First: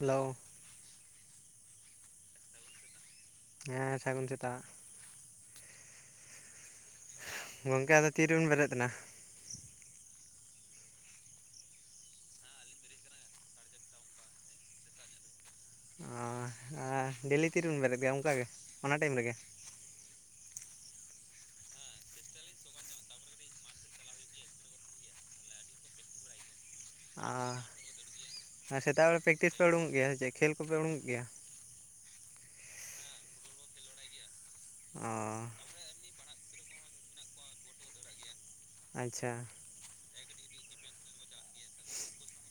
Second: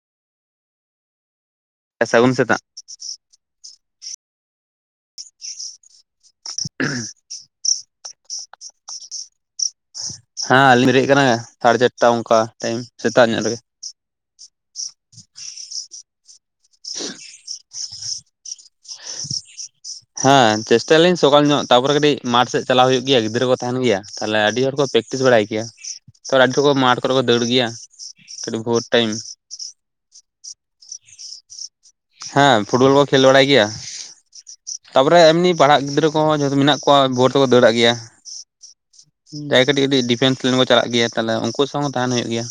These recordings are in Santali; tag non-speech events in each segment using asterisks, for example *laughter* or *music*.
ᱦᱮᱞᱳ᱾ ᱦᱮᱸ ᱥᱟᱹᱜᱩᱱ ᱥᱮᱛᱟᱜ᱾ ᱦᱮᱸ ᱥᱟᱹᱜᱩᱱ ᱥᱮᱛᱟᱜ᱾ *inaudible* ᱜᱚᱝᱠᱮ ᱟᱫᱚ ᱛᱤᱨᱮᱵᱮᱱ ᱵᱮᱨᱮᱫ ᱮᱱᱟ? ᱦᱮᱸ ᱟᱹᱞᱤᱧ ᱵᱮᱨᱮᱫ ᱠᱟᱱᱟ ᱥᱟᱲᱮ ᱪᱟᱨᱴᱟ ᱚᱱᱠᱟ ᱴᱟᱭᱤᱢ ᱥᱮᱛᱟᱜ ᱧᱚᱜ ᱨᱮᱜᱮ᱾ ᱚ ᱰᱮᱞᱤ ᱛᱤᱨᱮᱵᱮᱱ ᱵᱮᱨᱮᱫ ᱜᱮᱭᱟ ᱚᱱᱠᱟᱜᱮ ᱚᱱᱟ ᱴᱟᱭᱤᱢ ᱨᱮᱜᱮ? ᱦᱮᱸ ᱪᱮᱥᱴᱟᱭᱟᱞᱤᱧ ᱥᱚᱠᱟᱞ ᱧᱚᱜ ᱛᱟᱯᱚᱨᱮ ᱠᱟᱹᱴᱤᱡ ᱢᱟᱴ ᱥᱮᱫ ᱪᱟᱞᱟᱜ ᱦᱩᱭᱩᱜ ᱜᱮᱭᱟ ᱜᱤᱫᱽᱨᱟᱹ ᱠᱚ ᱛᱟᱦᱮᱱ ᱜᱮᱭᱟ ᱛᱟᱦᱞᱮ ᱟᱹᱰᱤ ᱦᱚᱲ ᱠᱚ ᱯᱮᱠᱴᱤᱥᱼᱼ ᱯᱮᱠᱴᱤᱥ ᱵᱟᱲᱟᱭ ᱜᱮᱭᱟ ᱛᱚ ᱟᱹᱰᱤ ᱦᱚᱲ ᱠᱚ ᱢᱟᱴᱷ ᱠᱚᱨᱮ ᱠᱚ ᱫᱟᱹᱲ ᱜᱮᱭᱟ ᱠᱟᱹᱴᱤᱡ ᱵᱷᱳᱨ ᱴᱟᱭᱤᱢᱼᱼ ᱯᱮᱠᱤᱥ ᱯᱮ ᱩᱰᱩᱠᱚᱜ ᱜᱮᱭᱟ ᱪᱮ ᱠᱷᱮᱞ ᱠᱚᱯᱮ ᱩᱰᱩᱠᱚᱜ ᱜᱮᱭᱟ᱾ ᱦᱮᱸ ᱯᱷᱩᱴᱵᱚᱞ ᱠᱚ ᱠᱷᱮᱞ ᱵᱟᱲᱟᱭ ᱜᱮᱭᱟ ᱚ ᱛᱟᱯᱚᱨᱮ ᱮᱢᱱᱤ ᱯᱟᱲᱦᱟᱸᱜ ᱜᱤᱫᱽᱨᱟᱹ ᱠᱚᱼᱼ ᱠᱚᱦᱚ ᱢᱮᱱᱟᱜ ᱠᱚᱣᱟ ᱵᱷᱳᱴ ᱫᱮᱠᱚ ᱫᱟᱹᱲᱟᱜ ᱜᱮᱭᱟ᱾ ᱟᱪᱪᱷᱟ ᱠᱟᱹᱴᱤᱡ ᱠᱟᱹᱴᱤᱡ ᱰᱤᱯᱷᱮᱱᱥ ᱞᱟᱭᱤᱱ ᱠᱚ ᱪᱟᱞᱟᱜ ᱜᱮᱭᱟ ᱛᱟᱦᱚᱞᱮ ᱩᱱᱠᱩ ᱥᱟᱶ ᱦᱚᱸ ᱛᱟᱦᱮᱱ ᱦᱩᱭᱩᱜ ᱜᱮᱭᱟ᱾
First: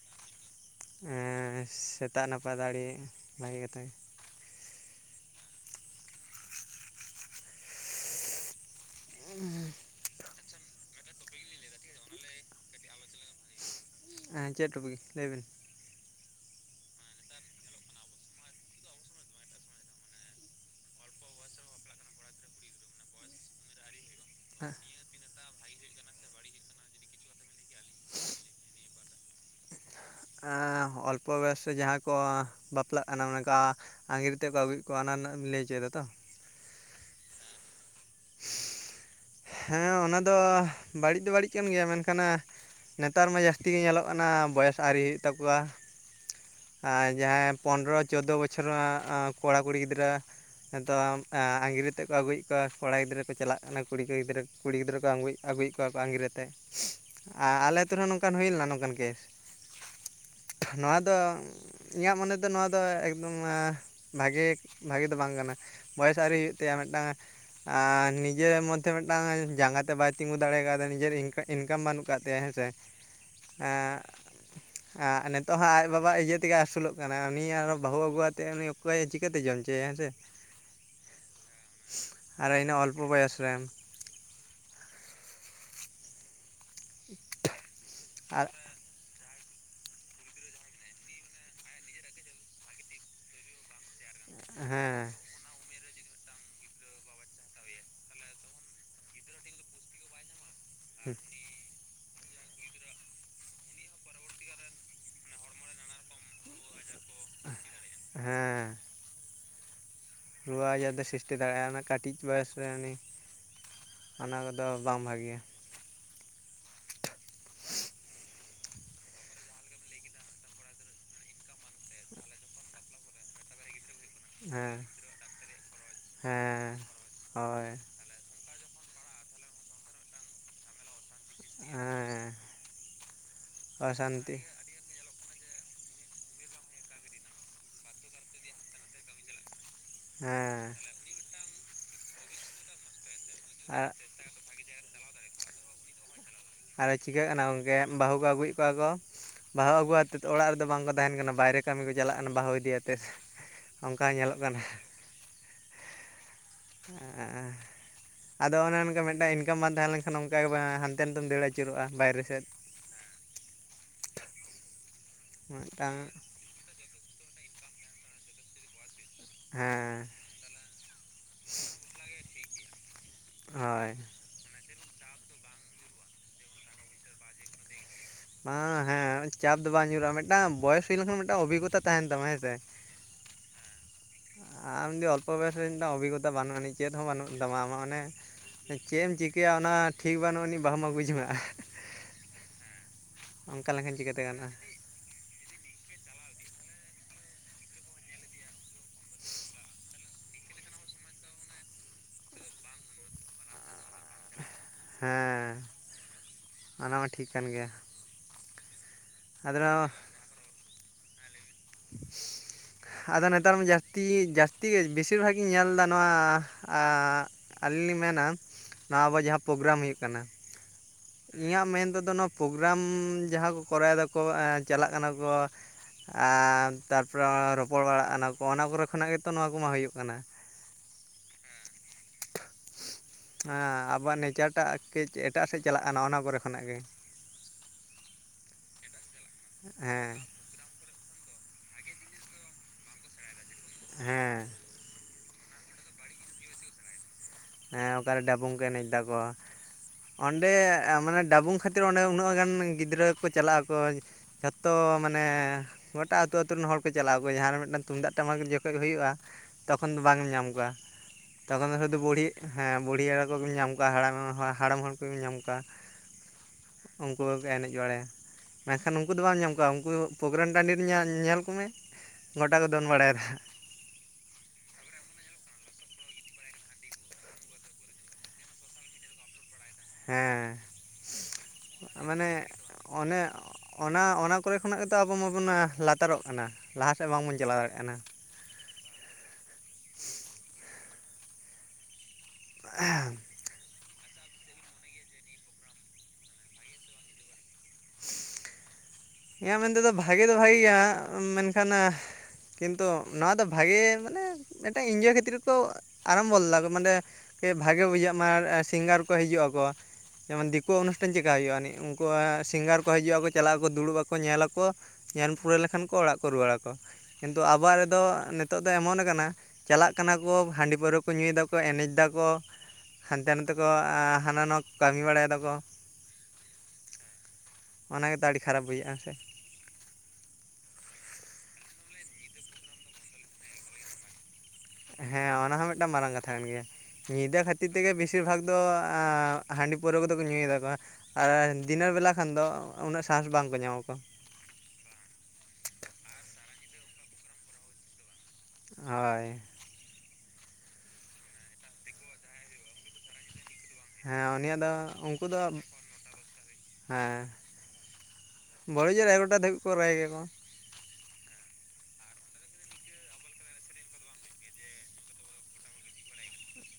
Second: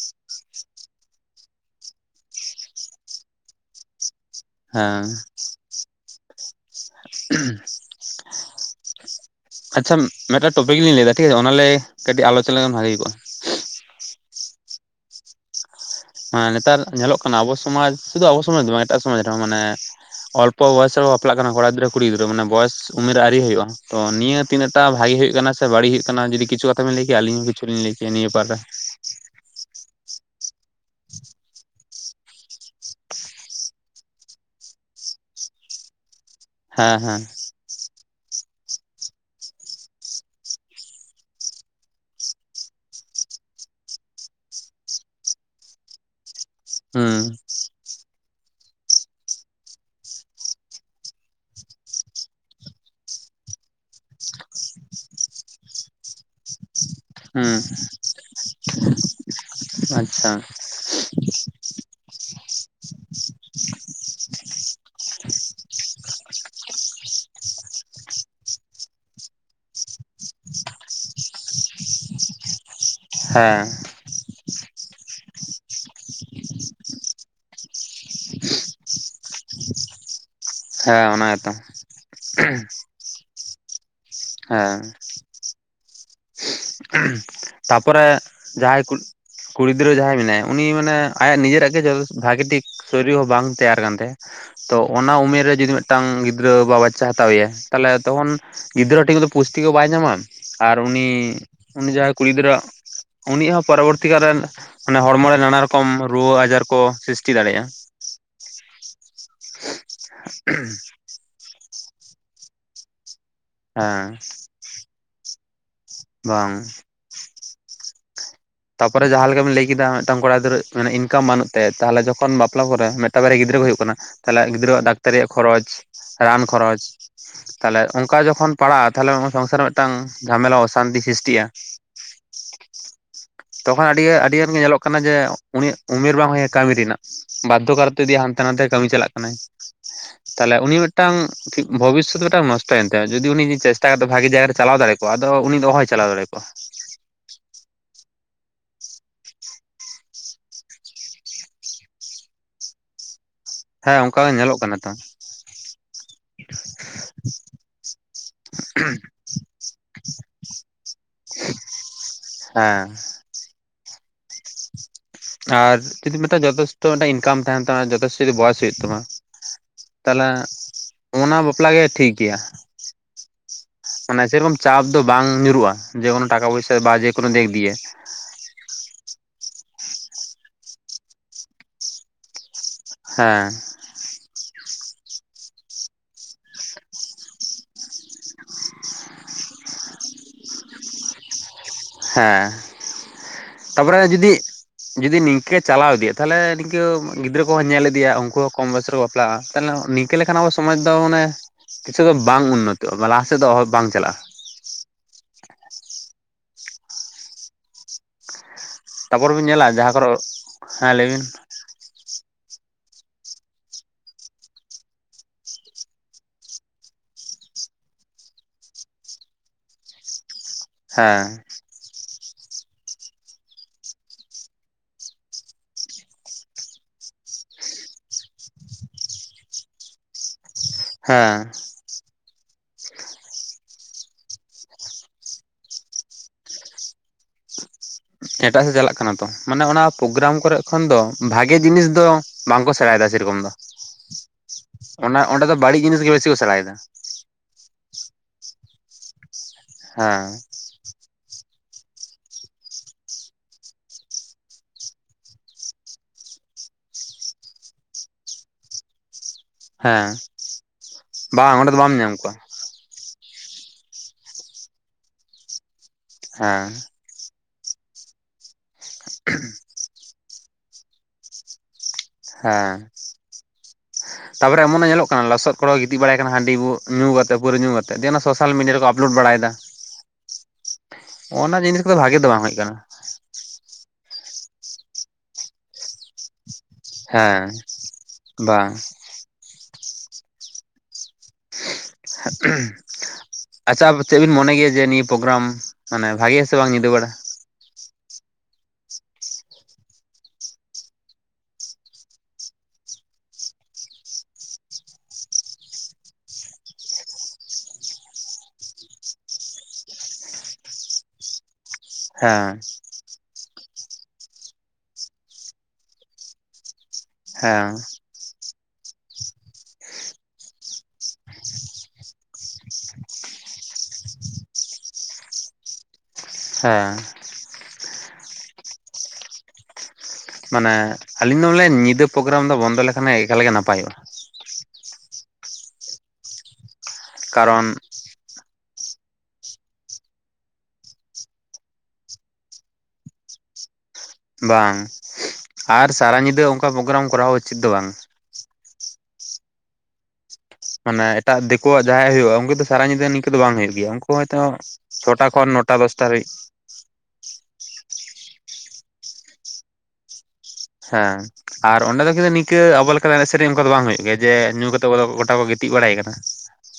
ᱮᱜ ᱥᱮᱛᱟᱜ ᱱᱟᱯᱟᱭ ᱫᱟᱹᱲᱮ ᱵᱷᱟᱜᱮ ᱠᱟᱛᱷᱟ ᱜᱮ᱾ ᱦᱮᱸ᱾ *unintelligible* ᱟᱪᱪᱷᱟ ᱢᱤᱫᱴᱟᱝ ᱴᱚᱯᱤᱠ ᱞᱤᱧ ᱞᱟᱹᱭᱫᱟᱼᱼ ᱴᱷᱤᱠ ᱟᱪᱷᱮ ᱚᱱᱟᱞᱤᱭᱟ ᱠᱟᱹᱴᱤᱡ ᱟᱞᱚᱪᱚᱱᱟ ᱞᱮᱠᱷᱟᱱ ᱵᱷᱟᱜᱮ ᱠᱚᱜᱼᱟ᱾ ᱦᱮᱸ ᱪᱮᱫ ᱴᱩᱯᱤᱠ ᱞᱟᱹᱭ ᱵᱤᱱ᱾ ᱮ ᱱᱮᱛᱟᱨ ᱧᱮᱞᱚᱜ ᱠᱟᱱᱟ ᱟᱵᱚ ᱥᱚᱢᱟᱡᱽ ᱥᱩᱫᱩ ᱟᱵᱚ ᱥᱚᱢᱟᱡᱽ ᱫᱚ ᱵᱟᱝ ᱮᱴᱟᱜ ᱥᱚᱢᱟᱡᱽ ᱨᱮᱦᱚᱸ ᱢᱟᱱᱮᱼᱼ ᱚᱞᱯᱚ ᱵᱚᱭᱮᱥ ᱨᱮᱠᱚ ᱵᱟᱯᱞᱟᱜ ᱠᱟᱱᱟ ᱠᱚᱲᱟ ᱜᱤᱫᱽᱨᱟᱹ ᱠᱩᱲᱤ ᱜᱤᱫᱽᱨᱟᱹ ᱢᱟᱱᱮ ᱵᱚᱭᱮᱥ ᱩᱢᱮᱨ ᱟᱹᱣᱨᱤ ᱦᱩᱭᱩᱜᱼᱟ ᱛᱚ ᱱᱤᱭᱟᱹᱼᱼ ᱛᱤᱱᱟᱜᱴᱟ ᱵᱷᱟᱜᱤ ᱦᱩᱭᱩᱜ ᱠᱟᱱᱟ ᱥᱮ ᱵᱟᱹᱲᱤᱡ ᱦᱩᱭᱩᱜ ᱡᱩᱫᱤ ᱠᱤᱪᱷᱩ ᱠᱟᱛᱷᱟ ᱵᱮᱱ ᱞᱟᱹᱭᱠᱮᱭᱟ ᱟᱞᱤᱧ ᱦᱚᱸ ᱠᱤᱪᱷᱩᱤ ᱞᱟᱹᱭ ᱠᱮᱭᱟ ᱱᱤᱭᱟᱹᱯᱟᱨᱴᱟ᱾ ᱚᱞᱯᱚ ᱵᱚᱭᱚᱥ ᱨᱮ ᱡᱟᱦᱟᱸ ᱠᱚ ᱵᱟᱯᱞᱟᱜ ᱠᱟᱱᱟ ᱚᱱᱠᱟᱼᱼ ᱟᱝᱜᱤᱨ ᱛᱮᱫ ᱠᱚ ᱟᱹᱜᱩᱭᱮᱫ ᱠᱚᱣᱟ ᱚᱱᱟ ᱨᱮᱱᱟᱜ ᱮᱢ ᱞᱟᱹᱭ ᱚᱪᱚᱭᱮᱫᱟ ᱛᱚ? ᱦᱮᱸ ᱦᱮᱸ᱾ ᱦᱮᱸ ᱚᱱᱟ ᱫᱚ ᱵᱟᱹᱲᱤᱡ ᱫᱚ ᱵᱟᱹᱲᱤᱡ ᱠᱟᱱ ᱜᱮᱭᱟ ᱢᱮᱱᱠᱷᱟᱱ ᱼᱼ ᱱᱮᱛᱟᱨ ᱢᱟ ᱡᱟᱹᱥᱛᱤ ᱜᱮ ᱧᱮᱞᱚᱜ ᱠᱟᱱᱟ ᱵᱚᱭᱮᱥ ᱟᱹᱣᱨᱤ ᱦᱩᱭᱩᱜ ᱛᱟᱠᱚᱣᱟ᱾ ᱟᱨ ᱦᱩᱸ ᱡᱟᱦᱟᱸᱭ ᱯᱚᱱᱨᱚ ᱪᱳᱫᱽᱫᱳ ᱵᱚᱪᱷᱚᱨ ᱨᱮᱱᱟᱜ ᱠᱚᱲᱟᱼ ᱠᱩᱲᱤ ᱜᱤᱫᱽᱨᱟᱹᱼᱼ ᱱᱤᱛᱚᱝ ᱟᱝᱜᱤᱨᱛᱮᱫ ᱠᱚ ᱟᱹᱜᱩᱭᱮᱫ ᱠᱚᱣᱟ ᱠᱚᱲᱟ ᱜᱤᱫᱽᱨᱟᱹ ᱠᱚ ᱪᱟᱞᱟᱜ ᱠᱟᱱᱟ ᱠᱩᱲᱤ ᱠᱚ ᱜᱤᱫᱽᱨᱟᱹᱼᱼ ᱠᱩᱲᱤ ᱜᱤᱫᱽᱨᱟᱹᱠᱚ ᱟᱜᱩᱭ ᱟᱹᱜᱩᱭᱮᱫ ᱠᱚᱣᱟ ᱟᱸᱜᱤᱨ ᱠᱟᱛᱮ᱾ ᱟᱨ ᱦᱩᱸ ᱟᱞᱮ ᱟᱹᱛᱩ ᱨᱮᱦᱚ ᱱᱚᱝᱠᱟᱱ ᱦᱩᱭ ᱞᱮᱱᱟ ᱱᱚᱝᱠᱟᱱ ᱠᱮᱥ᱾ ᱟᱪᱪᱷᱟ ᱱᱚᱣᱟ ᱫᱚᱼᱼ ᱤᱧᱟᱹᱜ ᱢᱚᱱᱮ ᱫᱚ ᱱᱚᱣᱟ ᱫᱚ ᱮᱠᱫᱚᱢ ᱵᱷᱟᱜᱮ ᱵᱷᱟᱜᱮ ᱫᱚ ᱵᱟᱝ ᱠᱟᱱᱟ᱾ ᱵᱚᱭᱮᱥ ᱟᱹᱣᱨᱤ ᱦᱩᱭᱩᱜ ᱛᱟᱭᱟ ᱢᱤᱫᱴᱟᱝᱼᱼ ᱟᱨ ᱱᱤᱡᱮᱨ ᱢᱚᱫᱽᱫᱷᱮ ᱢᱤᱫᱴᱟᱝ ᱡᱟᱸᱜᱟ ᱛᱮ ᱵᱟᱭ ᱛᱤᱸᱜᱩ ᱫᱟᱲᱮ ᱠᱟᱣᱫᱟ ᱱᱤᱡᱮᱨ ᱤᱱᱠᱟᱹᱼᱼ ᱤᱱᱠᱟᱢ ᱵᱟᱹᱱᱩᱜ ᱠᱟᱜ ᱛᱟᱭᱟ ᱦᱮᱸᱥᱮ ᱦᱮᱸ ᱱᱤᱛᱚᱜ ᱦᱚᱸ ᱟᱡ ᱵᱟᱵᱟ ᱤᱭᱟᱹᱼᱼ ᱛᱮᱜᱮ ᱟᱹᱥᱩᱞᱚᱜ ᱠᱟᱱᱟ ᱩᱱᱤ ᱟᱨᱚ ᱵᱟᱹᱦᱩ ᱟᱹᱜᱩ ᱟᱛᱮᱫ ᱩᱱᱤ ᱚᱠᱚᱭ ᱪᱤᱠᱟᱹᱛᱮ ᱡᱚᱢ ᱦᱚᱪᱚᱭᱟᱭ ᱦᱮᱸ ᱥᱮ? ᱦᱮᱸ ᱚᱱᱟ ᱜᱮᱛᱚ ᱟᱨᱚ ᱤᱱᱟᱹ ᱚᱞᱯᱚ ᱵᱚᱭᱚᱥ ᱨᱮᱱ᱾ ᱦᱮᱸ᱾ ᱛᱟᱯᱚᱨᱮ ᱟᱨ ᱡᱟᱦᱟᱸᱭ ᱠᱩᱞ ᱠᱩᱲᱤ ᱜᱤᱫᱽᱨᱟᱹ ᱡᱟᱦᱟᱸᱭ ᱢᱮᱱᱟᱭᱟ ᱩᱱᱤ ᱢᱟᱱᱮ ᱟᱭᱟᱜ ᱱᱤᱡᱮᱨᱟᱜ ᱜᱮ ᱡᱚᱛᱟᱥ ᱵᱷᱟᱜᱮ ᱴᱷᱤᱠ ᱥᱚᱨᱤᱨ ᱦᱚᱸ ᱵᱟᱝ ᱛᱮᱭᱟᱨ ᱠᱟᱱ ᱛᱟᱭᱟ᱾ ᱛᱚ ᱦᱮᱸ ᱚᱱᱟ ᱩᱢᱮᱨ ᱨᱮ ᱡᱩᱫᱤ ᱢᱮᱫ ᱴᱟᱝ ᱜᱤᱫᱽᱨᱟᱹ ᱵᱟ ᱵᱟᱪᱪᱷᱟ ᱦᱟᱛᱟᱣᱮᱭᱟ ᱛᱟᱦᱚᱞᱮ ᱛᱚᱠᱷᱚᱱ ᱜᱤᱫᱽᱟᱹ ᱦᱚ ᱴᱷᱤᱠ ᱢᱚᱛᱚ ᱯᱩᱥᱴᱤ ᱠᱚ ᱵᱟᱭ ᱧᱟᱢᱟ᱾ ᱟᱨ ᱩᱱᱤ ᱩᱱᱤ ᱡᱟᱦᱟᱸᱭ ᱠᱩᱲᱤ ᱜᱤᱫᱽᱨᱟᱹᱟᱜ ᱩᱱᱤᱭᱟᱜ ᱦᱚᱸ ᱯᱚᱨᱚᱵᱚᱨᱛᱤ ᱠᱟᱞᱨᱮᱱ ᱢᱟᱱᱮ ᱦᱚᱲᱢᱚ ᱨᱮ ᱱᱟᱱᱟ ᱨᱚᱠᱚᱢ ᱨᱩᱣᱟᱹ ᱟᱡᱟᱨ ᱠᱚ ᱥᱤᱥᱴᱤ ᱫᱟᱲᱮᱜᱼᱟ᱾ ᱦᱮᱸ᱾ *inaudible* ᱨᱩᱣᱟᱹ ᱟᱡᱟᱨ ᱫᱚᱭ ᱥᱤᱥᱴᱤ ᱫᱟᱲᱮᱜᱼᱟ ᱚᱱᱟ ᱠᱟᱹᱴᱤᱡ ᱵᱚᱭᱚᱥᱨᱮ ᱩᱱᱤ ᱦᱮᱸ ᱚᱱᱟ ᱠᱚᱫ ᱫᱚ ᱵᱟᱝ ᱵᱷᱟᱜᱮᱭᱟ᱾ ᱵᱟᱝ᱾ ᱛᱟᱯᱚᱨᱮ ᱡᱟᱦᱟᱸ ᱞᱮᱠᱟ ᱵᱤᱱ ᱞᱟᱹᱭ ᱠᱮᱫᱟ ᱢᱤᱫᱴᱟᱝ ᱠᱚᱲᱟ ᱜᱤᱫᱽᱨᱟᱹ ᱢᱟᱱᱮ ᱤᱱᱠᱟᱢ ᱵᱟᱹᱱᱩᱜ ᱛᱟᱭᱟ ᱛᱟᱦᱚᱞᱮ ᱡᱚᱠᱷᱚᱱ ᱵᱟᱯᱞᱟ ᱠᱚᱨᱸ ᱢᱮᱫ ᱛᱟᱨᱯᱟᱨᱮ ᱜᱤᱫᱽᱨᱟᱹ ᱠᱚ ᱦᱩᱭᱩᱜ ᱠᱟᱱᱟ᱾ ᱛᱟᱦᱞᱮ ᱦᱮᱸ ᱜᱤᱫᱽᱨᱟᱹᱣᱟᱜ ᱰᱟᱠᱛᱟᱨᱮᱭᱟᱜ ᱠᱷᱚᱨᱚᱪ, ᱨᱟᱱ ᱦᱮᱸ ᱠᱷᱚᱨᱚᱪ ᱦᱳᱭ ᱛᱟᱦᱞᱮ ᱚᱝ ᱠᱟ ᱡᱚᱠᱷᱚᱱ ᱯᱟᱲᱟᱜ-ᱟ ᱛᱟᱦᱚᱞᱮ ᱱᱚᱣᱟᱟ ᱥᱚᱝᱥᱟᱨ ᱨᱮ ᱢᱤᱫᱴᱟᱝ ᱡᱷᱟᱢᱮᱞᱟ ᱚᱥᱟᱱᱛᱤ ᱥᱤᱥᱴᱤᱜᱼᱟ᱾ ᱦᱮᱸ᱾ ᱛᱚᱠᱷᱟᱱ ᱟᱹᱰᱤ ᱚᱥᱟᱱᱛᱤ ᱟᱹᱰᱤᱜᱟᱱ ᱜᱮ ᱧᱮᱞᱚᱜ ᱠᱟᱱᱟ ᱡᱮ ᱩᱱᱤᱭᱟᱜ ᱩᱢᱮᱨ ᱵᱟᱝ ᱦᱩᱭ-ᱭᱟ ᱠᱟᱹᱢᱤ ᱨᱮᱱᱟᱜ ᱵᱟᱫᱽᱫᱷᱚ ᱠᱟᱨᱛᱮ ᱡᱩᱫᱤ ᱦᱟᱱᱛᱮ ᱱᱟᱛᱮ ᱠᱟᱹᱢᱤ ᱪᱟᱞᱟᱜ ᱠᱟᱱᱟᱭ᱾ ᱛᱟᱦᱚᱞᱮ ᱦᱮᱸ ᱩᱱᱤ ᱢᱤᱫᱴᱟᱝ ᱯᱷᱤᱱᱵᱷᱚᱵᱤᱥᱚᱛ ᱢᱤᱫᱴᱟᱝ ᱱᱚᱥ ᱛᱮᱭᱮᱱ ᱛᱟᱭᱟ ᱡᱩᱫᱤ ᱩᱱᱤ ᱡᱮ ᱪᱮᱥᱴᱟ ᱟᱨ ᱠᱟᱛᱮᱜ ᱵᱷᱟᱜᱮ ᱡᱟᱭᱜᱟ ᱪᱟᱞᱟᱣ ᱫᱟᱲᱮ ᱠᱚᱜᱼᱟ ᱟᱫᱚ ᱩᱱᱤ ᱫᱚ ᱦᱚᱭ ᱪᱟᱞᱟᱣ ᱫᱟᱲᱮᱠᱚᱜ-ᱟ᱾ ᱟᱨᱚ ᱪᱤᱠᱟᱹᱜ ᱠᱟᱱᱟ ᱜᱚᱢᱠᱮ ᱵᱟᱹᱦᱩ ᱠᱚ ᱟᱹᱜᱩᱭᱮᱫ ᱠᱚᱣᱟ ᱠᱚ ᱵᱟᱦᱟ ᱟᱹᱜᱩ ᱟᱛᱮᱫ ᱚᱲᱟᱜ ᱨᱮᱫᱚ ᱵᱟᱝ ᱠᱚ ᱛᱟᱦᱮᱱ ᱠᱟᱱᱟ᱾ ᱵᱟᱭᱨᱮ ᱠᱟᱹᱢᱤ ᱠᱚ ᱪᱟᱞᱟᱜ ᱠᱟᱱᱟ ᱵᱟᱦᱩ ᱤᱫᱤ ᱭᱟᱛᱮᱫ᱾ ᱦᱮᱸ ᱚᱱᱠᱟ ᱜᱮ ᱧᱮᱞᱚᱜ ᱠᱟᱱᱟ᱾ *unintelligible* *unintelligible* ᱟᱫᱚ ᱚᱱᱮ ᱚᱱᱠᱟ ᱢᱤᱫᱴᱟᱝ ᱤᱱᱠᱟᱢ ᱵᱟᱝ ᱛᱟᱦᱮᱸ ᱞᱮᱱᱠᱷᱟᱱ ᱱᱠᱟᱢ ᱵᱟᱝ ᱦᱟᱝᱱᱛᱮ ᱵᱟᱸ ᱦᱟᱱᱛᱮ ᱱᱟᱱᱟᱛᱮᱢ ᱫᱟᱹᱲ ᱟᱹᱪᱩᱨᱚᱜᱼᱟ ᱵᱟᱭᱨᱮ ᱥᱮᱫ᱾ ᱦᱮᱸ᱾ ᱟᱨ ᱢᱤᱫᱴᱟᱝ ᱡᱩᱫᱤ ᱢᱤᱫᱴᱮᱱ ᱡᱚᱛᱷᱮᱥᱴᱚ ᱢᱤᱫᱴᱮ ᱤᱱᱠᱟᱢ ᱛᱟᱦᱮᱱ ᱛᱟᱢᱟ ᱡᱚᱛᱷᱮᱥᱴᱚ ᱡᱩᱫᱤ ᱵᱚᱭᱮᱥ ᱦᱩᱭᱩᱜ ᱛᱟᱢᱟ᱾ ᱦᱮᱸ᱾ ᱚᱱᱟ ᱚᱱᱟ ᱵᱟᱯᱞᱟ ᱜᱮ ᱴᱷᱤᱠ ᱜᱮᱭᱟ᱾ ᱦᱳᱭ ᱢᱟᱱᱮ ᱥᱮᱨᱚᱠᱚᱢ ᱪᱟᱯ ᱫᱚ ᱵᱟᱝ ᱧᱩᱨᱩᱜ-ᱟ᱾ ᱡᱮᱠᱳᱱᱳ ᱴᱟᱠᱟ ᱯᱚᱭᱥᱟ ᱵᱟ ᱡᱮ ᱠᱚᱱᱳ ᱴᱟᱠᱟ ᱯᱚᱭᱥᱟ ᱫᱚ ᱵᱟ ᱡᱮᱠᱚᱱᱳ ᱫᱤᱠ ᱫᱤᱭᱮ᱾ ᱵᱟᱝ ᱦᱮᱸ ᱪᱟᱯ ᱫᱚ ᱵᱟᱝ ᱧᱩᱨᱩᱜᱼᱟ᱾ ᱢᱤᱫᱴᱟᱝ ᱵᱚᱭᱮᱥ ᱦᱩᱭ ᱞᱮᱱᱠᱷᱟᱱ ᱢᱤᱫᱴᱟᱝ ᱚᱵᱷᱤᱜᱚᱛᱟ ᱛᱟᱦᱮᱱ ᱛᱟᱢᱟ ᱦᱮᱸ ᱥᱮ᱾ ᱦᱮᱸ᱾ ᱟᱢ ᱡᱫᱤ ᱚᱞᱯᱚ ᱵᱚᱭᱮᱥ ᱨᱮ ᱢᱤᱫᱴᱟᱱ ᱚᱵᱷᱤᱜᱚᱛᱟ ᱵᱟᱹᱱᱩᱜ ᱟᱹᱱᱤᱡ, ᱪᱮᱫ ᱦᱚᱸ ᱵᱟᱹᱱᱩᱜ ᱛᱟᱢᱟ ᱟᱢᱟᱜ ᱚᱱᱮ ᱪᱮᱫ ᱮᱢ ᱪᱤᱠᱟᱹᱭᱟ ᱚᱱᱟ ᱴᱷᱤᱠ ᱵᱟᱹᱱᱩᱜ ᱟᱹᱱᱤᱡ ᱵᱟᱦᱩᱢ ᱟᱹᱜᱩ ᱡᱚᱝᱟᱼᱟ᱾ ᱦᱮᱸ ᱞᱮᱱᱠᱷᱟᱱ ᱛᱟᱯᱚᱨᱮ ᱪᱤᱠᱟᱹᱛᱮ ᱡᱩᱫᱤ ᱜᱟᱱᱚᱜᱼᱟ ᱡᱩᱫᱤ ᱱᱤᱝᱠᱟᱹ ᱪᱟᱞᱟᱣ ᱤᱫᱤᱭᱟ ᱛᱟᱦᱞᱮ ᱱᱤᱝᱠᱟᱹ ᱜᱤᱫᱽᱨᱟᱹ ᱠᱚᱦᱚᱸ ᱧᱮᱞ ᱤᱫᱤᱭᱟ ᱩᱱᱠᱩ ᱦᱚ ᱠᱚᱢ ᱵᱚᱭᱚᱥ ᱨᱮᱠᱚ ᱵᱟᱯᱞᱟᱜᱼᱟ ᱛᱟᱦᱞᱮ ᱱᱤ ᱠᱮ ᱞᱮᱠᱷᱟᱱ ᱟᱵᱚ ᱥᱚᱢᱟᱡᱽ ᱫᱚ ᱢᱟᱱᱮ ᱠᱤᱪᱷᱩ ᱫᱚ ᱵᱟᱝ ᱩᱱᱱᱚᱛᱚᱜᱼᱟ ᱢᱟ ᱞᱟᱦᱟ ᱥᱮᱫ ᱫᱚ ᱚᱦᱚ ᱵᱟᱝ ᱪᱟᱞᱟᱜᱼᱟ᱾ ᱦᱮᱸ᱾ ᱚᱱᱟ ᱢᱟ ᱴᱷᱤᱠ ᱠᱟᱱ ᱜᱮᱭᱟ᱾ ᱛᱟᱨᱯᱚᱨ ᱵᱤᱱ ᱟᱫᱚ ᱧᱮᱞᱟ ᱡᱟᱦᱟᱸ ᱠᱚᱨᱮᱜ ᱦᱮᱸ ᱞᱟᱹᱭ ᱵᱤᱱ᱾ ᱟᱫᱚ ᱱᱮᱛᱟᱨ ᱢᱟ ᱡᱟᱹᱥᱛᱤ ᱡᱟᱹᱥᱛᱤ ᱜᱮ ᱵᱮᱥᱤᱨ ᱵᱷᱟᱜᱽ ᱤᱧ ᱧᱮᱞᱫᱟ ᱱᱚᱣᱟ ᱟ ᱟᱹᱞᱤᱧ ᱞᱤᱧ ᱢᱮᱱᱟ ᱱᱚᱣᱟ ᱟᱵᱚ ᱡᱟᱦᱟᱸ ᱯᱨᱳᱜᱨᱟᱢ ᱦᱩᱭᱩᱜ ᱠᱟᱱᱟ᱾ ᱦᱮᱸ ᱤᱧᱟᱹᱜ ᱢᱮᱱ ᱛᱮᱫᱚ ᱱᱚᱣᱟ ᱯᱨᱳᱜᱨᱟᱢ ᱡᱟᱦᱟᱸ ᱠᱚ ᱠᱚᱨᱟᱣ ᱫᱟᱠᱚ ᱮᱸ ᱪᱟᱞᱟᱜ ᱠᱟᱱᱟ ᱠᱚ᱾ ᱟᱨ ᱛᱟᱨᱯᱚᱨᱮ ᱨᱚᱯᱚᱲ ᱵᱟᱲᱟᱜ ᱚᱱᱟ ᱠᱚ ᱚᱱᱟ ᱠᱚᱨᱮ ᱠᱷᱚᱱᱟᱜ ᱜᱮᱛᱚ ᱱᱚᱣᱟ ᱠᱚᱢᱟ ᱦᱩᱭᱩᱜ ᱠᱟᱱᱟ᱾ ᱦᱮᱸ, *unintelligible* ᱦᱮᱸ ᱟᱵᱚᱟᱜ ᱱᱮᱪᱟᱨᱴᱟᱜ ᱠᱟᱹᱡ ᱮᱴᱟᱜ ᱥᱮᱫ ᱪᱟᱞᱟᱜ ᱠᱟᱱᱟ ᱚᱱᱟ ᱠᱚᱨᱮ ᱠᱷᱚᱱᱟᱜ ᱜᱮ᱾ ᱮᱴᱟᱜ ᱥᱮᱫ ᱪᱟᱞᱟᱜ ᱠᱟᱱᱟ ᱛᱚ, ᱢᱟᱱᱮ ᱚᱱᱟ ᱦᱮᱸ ᱯᱨᱳᱜᱨᱟᱢ ᱠᱚᱨᱮ, ᱠᱷᱚᱱ ᱫᱚ ᱵᱷᱟᱜᱮ ᱡᱤᱱᱤᱥ ᱫᱚ ᱵᱟᱝ ᱠᱚ ᱥᱮᱬᱟᱭᱮᱫᱟ ᱥᱮᱨᱚᱠᱚᱢ ᱫᱚ᱾ ᱦᱮᱸ ᱚᱱᱟ ᱚᱸᱰᱮ ᱫᱚ ᱵᱟᱹᱲᱤᱡ ᱡᱤᱱᱤᱥ ᱜᱮ ᱵᱮᱥᱤ ᱠᱚ ᱥᱮᱲᱟᱭᱮᱫᱟ᱾ ᱦᱮᱸ ᱚᱠᱟᱨᱮ ᱰᱟᱵᱩᱝ ᱠᱚ ᱮᱱᱮᱡ ᱛᱟᱠᱚᱭᱟ, ᱦᱮᱸ ᱚᱸᱰᱮ ᱢᱟᱱᱮ ᱰᱟᱵᱩᱝ ᱠᱷᱟᱼᱼ ᱛᱤᱨ ᱚᱸᱰᱮ ᱩᱱᱟᱹᱜ ᱜᱟᱱ ᱜᱤᱫᱽᱨᱟᱹ ᱠᱚ ᱪᱟᱞᱟᱜ ᱟᱠᱚ, ᱡᱷᱚᱛᱚ ᱢᱟᱱᱮ ᱜᱚᱴᱟ ᱟᱹᱛᱩ ᱟᱹᱛᱩ ᱨᱮᱱ ᱦᱚᱲ ᱠᱚ ᱪᱟᱞᱟᱣ ᱟᱠᱚ ᱡᱟᱦᱟᱸ ᱨᱮ ᱢᱤᱫᱴᱟᱱ ᱛᱩᱢᱫᱟᱜ ᱴᱟᱢᱟᱠ ᱡᱚᱠᱷᱮᱡ ᱦᱩᱭᱩᱜᱼᱟ᱾ ᱛᱚᱠᱷᱚᱱ ᱫᱚ ᱦᱮᱸ ᱵᱟᱝᱮᱢ ᱧᱟᱢ ᱠᱚᱣᱟ, ᱵᱟᱝ ᱛᱚᱠᱷᱚᱱ ᱚᱸᱰᱮ ᱫᱚ ᱵᱟᱢ ᱥᱩᱫᱩ ᱧᱟᱢ ᱵᱩᱲᱦᱤ ᱠᱚᱣᱟ ᱦᱮᱸ ᱵᱩᱲᱦᱤ ᱦᱚᱲ ᱠᱚᱵᱤᱱ ᱧᱟᱢ ᱠᱚᱣᱟ, ᱦᱟᱲᱟᱢ ᱦᱟᱲᱟᱢ ᱦᱚᱲ ᱠᱚᱵᱤᱱ ᱧᱟᱢ ᱠᱚᱣᱟ, ᱦᱮᱸ, ᱩᱱᱠᱩᱠᱚ ᱮᱱᱮᱡ ᱵᱟᱲᱟᱭᱟ, ᱢᱮᱱᱠᱷᱟᱱ ᱩᱱᱠᱩ ᱫᱚ ᱵᱟᱝ ᱧᱟᱢ ᱠᱚᱣᱟ ᱩᱼᱼ ᱠᱩ ᱯᱨᱳᱜᱨᱟᱢ ᱴᱟᱺᱰᱤ ᱨᱮ ᱧᱮ ᱧᱮᱞ ᱠᱚᱢᱮ ᱜᱚᱴᱟ ᱠᱚ ᱫᱚᱱ ᱵᱟᱲᱟᱭᱮᱫᱟ᱾ ᱛᱟᱯᱚᱨ ᱮᱢᱚᱱ ᱧᱮᱞᱚᱜ ᱠᱟᱱᱟ ᱞᱚᱥᱚᱫ ᱠᱚᱨᱮ ᱜᱤᱛᱤᱡ ᱵᱟᱲᱟᱭ ᱠᱟᱱᱟ ᱦᱟᱺᱰᱤ ᱵᱚ ᱧᱩ ᱠᱟᱛᱮ ᱯᱟᱹᱨᱣᱟᱹ ᱧᱩ ᱠᱟᱛᱮᱫ ᱡᱮ ᱚᱱᱟ ᱥᱳᱥᱟᱞ ᱢᱤᱰᱤᱭᱟ ᱨᱮᱠᱚ ᱟᱯᱞᱳᱰ ᱵᱟᱲᱟᱭᱮᱫᱟ ᱦᱮᱸ ᱾ *unintelligible* ᱚᱱᱟ ᱡᱤᱱᱤᱥ ᱠᱚᱫᱚ ᱵᱷᱟᱜᱮ ᱫᱚ ᱢᱟᱱᱮ ᱵᱟᱝ ᱦᱩᱭᱩᱜ ᱠᱟᱱᱟ᱾ ᱚᱱᱮ ᱚᱱᱟ ᱚᱱᱟ ᱠᱚᱨᱮ ᱠᱷᱚᱱᱟᱜ ᱜᱮᱛᱚ ᱟᱵᱚᱢ ᱢᱟᱵᱚᱱ ᱞᱟᱛᱟᱨᱚᱜ ᱠᱟᱱᱟ᱾ ᱞᱟᱦᱟ ᱥᱮᱫ ᱵᱟᱝᱵᱚᱱ ᱦᱮᱸ ᱪᱟᱞᱟᱣ ᱫᱟᱲᱮᱭᱟᱜ ᱠᱟᱱᱟ ᱵᱟᱝ, *inaudible* *unintelligible* ᱟᱪᱪᱷᱟ ᱟ ᱪᱮᱫ ᱵᱤᱱ ᱢᱚᱱᱮ ᱜᱮᱭᱟ ᱡᱮ ᱱᱤᱭᱟᱹ ᱯᱨᱳᱜᱨᱟᱢ ᱢᱟᱱᱮ ᱵᱷᱟᱜᱮᱭᱟ ᱥᱮ ᱵᱟᱝ ᱧᱤᱫᱟᱹ ᱵᱟᱲᱟ? *unintelligible* ᱮᱭᱟ ᱩᱱᱤ ᱛᱮᱫᱚ ᱵᱷᱟᱜᱮ ᱫᱚ ᱵᱷᱟᱜᱮᱭᱟ, ᱢᱮᱱᱠᱷᱟᱱ ᱠᱤᱱᱛᱩ ᱱᱚᱣᱟ ᱫᱚ ᱵᱷᱟᱜᱮ ᱢᱟᱱᱮ ᱢᱤᱫᱴᱟᱝ ᱤᱱᱡᱚᱭ ᱠᱷᱟᱹᱛᱤᱨ ᱠᱚ ᱟᱨᱟᱢᱵᱚ ᱞᱮᱫᱟ ᱠᱚ, ᱢᱟᱱᱮ, ᱠᱮ ᱵᱷᱟᱜᱮ ᱵᱩᱡᱷᱟᱹᱜ ᱢᱟ ᱥᱤᱝᱜᱟᱨ ᱠᱚ ᱦᱤᱡᱩᱜ ᱟᱠᱚ, ᱡᱮᱢᱚᱱ ᱫᱤᱠᱩ ᱚᱱᱩᱥᱴᱷᱟᱱ ᱪᱮᱠᱟ ᱦᱩᱭᱩᱜᱼᱟ ᱟᱹᱱᱤᱡ, ᱩᱱᱠᱩ ᱦᱮᱸ ᱥᱤᱝᱜᱟᱨ ᱠᱚ ᱦᱤᱡᱩᱜ ᱟᱠᱚ ᱪᱟᱞᱟᱜ ᱟᱠᱚ ᱫᱩᱲᱩᱵ ᱟ, ᱠᱚ ᱧᱮᱞᱟᱠᱚ ᱧᱮᱞ ᱯᱩᱨᱟᱹᱣ ᱞᱮᱠᱷᱟᱱ ᱠᱚ ᱚᱲᱟᱜ ᱠᱚ ᱨᱩᱣᱟᱹᱲᱟᱠᱚ, ᱠᱤᱱᱛᱩ ᱦᱮᱸ ᱟᱵᱚᱣᱟᱜ ᱨᱮᱫᱚ ᱱᱤᱼᱼ ᱛᱚᱜ ᱫᱚ ᱮᱢᱚᱱ ᱟᱠᱟᱱᱟ ᱪᱟᱞᱟᱜ ᱠᱟᱱᱟ ᱠᱚ ᱦᱟᱺᱰᱤ ᱯᱟᱹᱣᱨᱟᱹ ᱠᱚ ᱧᱩᱭ ᱫᱟᱠᱚ ᱮᱱᱮᱡ ᱫᱟᱠᱚ, ᱦᱟᱱᱛᱮ ᱱᱟᱛᱮ ᱠᱚ ᱦᱟᱱᱟ ᱱᱚᱣᱟ ᱠᱟᱹᱢᱤ ᱵᱟᱲᱟᱭᱟᱠᱚ, ᱦᱮᱸ, ᱚᱱᱟ ᱜᱮᱛᱚ ᱟᱹᱰᱤ ᱠᱷᱟᱨᱟᱯ ᱦᱩᱭᱩᱜᱼᱟ ᱦᱮᱸ ᱥᱮ *inaudible* ᱢᱟᱱᱮ ᱟᱞᱤᱧ ᱫᱚ ᱵᱚᱞᱮ ᱧᱤᱫᱟᱹ ᱯᱨᱳᱜᱨᱟᱢ ᱫᱚ ᱵᱚᱱᱫᱚ ᱞᱮᱠᱷᱟᱱ ᱮᱠᱟᱞᱜᱮ ᱱᱟᱯᱟᱭᱚᱜᱼᱟ᱾ ᱦᱮᱸ ᱚᱱᱟ ᱦᱚᱸ ᱢᱤᱫᱴᱟᱝ ᱢᱟᱨᱟᱝ ᱠᱟᱛᱷᱟ ᱠᱟᱱ ᱜᱮᱭᱟ, ᱧᱤᱫᱟᱹ ᱠᱟᱨᱚᱱ ᱠᱷᱟᱹᱛᱤᱨ ᱛᱮᱜᱮ ᱵᱮᱥᱤ ᱛᱤ ᱵᱷᱟᱜᱽ ᱫᱚ ᱦᱟᱺᱰᱤ ᱯᱟᱹᱣᱨᱟᱹ ᱠᱚᱫᱚ ᱠᱚ ᱧᱩᱭᱮᱫᱟ ᱠᱚ᱾ ᱟᱨ ᱫᱤᱱᱟᱹ ᱵᱮᱞᱟ ᱠᱷᱟᱱ ᱫᱚ ᱩᱱᱟᱹᱜ ᱥᱟᱦᱟᱹᱥ ᱵᱟᱝᱠᱚ ᱧᱟᱢᱟᱠᱚ᱾ ᱵᱟᱝ, ᱟᱨ ᱥᱟᱨᱟ ᱧᱤᱫᱟᱹ ᱚᱱᱠᱟ ᱯᱨᱳᱜᱨᱟᱢ ᱠᱚᱨᱟᱣ ᱩᱪᱤᱛ ᱫᱚ ᱵᱟᱝ᱾ ᱦᱳᱭ, ᱢᱟᱱᱮ ᱮᱴᱟᱜ ᱫᱤᱠᱩᱣᱟᱜ ᱡᱟᱦᱟᱸᱭᱟᱜ ᱦᱩᱭᱩᱜᱼᱟ, ᱩᱱᱠᱩ ᱫᱚ ᱥᱟᱨᱟ ᱧᱤᱫᱟᱹ ᱱᱤᱝᱠᱟᱹ ᱫᱚ ᱵᱟᱝ ᱦᱩᱭᱩᱜ, ᱜᱮ ᱩᱱᱠᱩ ᱦᱮᱸ ᱦᱚᱭᱛᱚ ᱩᱱᱤᱭᱟᱜ ᱫᱚ ᱪᱷᱚᱴᱟ ᱩᱱᱠᱩ ᱫᱚ ᱠᱷᱚᱱ ᱱᱚᱴᱟ ᱫᱚᱥᱴᱟᱫᱤᱡ᱾ *unintelligible* ᱦᱮᱸ, ᱵᱷᱟᱹᱲᱤᱡ ᱮᱜᱟᱨᱚᱴᱟ ᱫᱷᱟᱹᱵᱤᱡ ᱠᱚ ᱨᱟᱭ ᱜᱮᱭᱟᱠᱚ᱾ ᱦᱮᱸ, ᱟᱨ ᱚᱸᱰᱮ ᱫᱚ ᱠᱤᱱᱛᱩ *unintelligible* ᱱᱤᱝᱟᱹ ᱟᱵᱚ ᱞᱮᱠᱟ ᱮᱱᱮᱡ ᱥᱮᱨᱮᱧ ᱚᱱᱠᱟ ᱫᱚ ᱵᱟᱝ ᱦᱩᱭᱩᱜ ᱜᱮᱭᱟ ᱡᱮ ᱧᱩ ᱠᱟᱛᱮᱫ ᱜᱚᱴᱟ ᱠᱚ ᱜᱤᱛᱤᱡ ᱵᱟᱲᱟᱭ ᱠᱟᱱᱟ᱾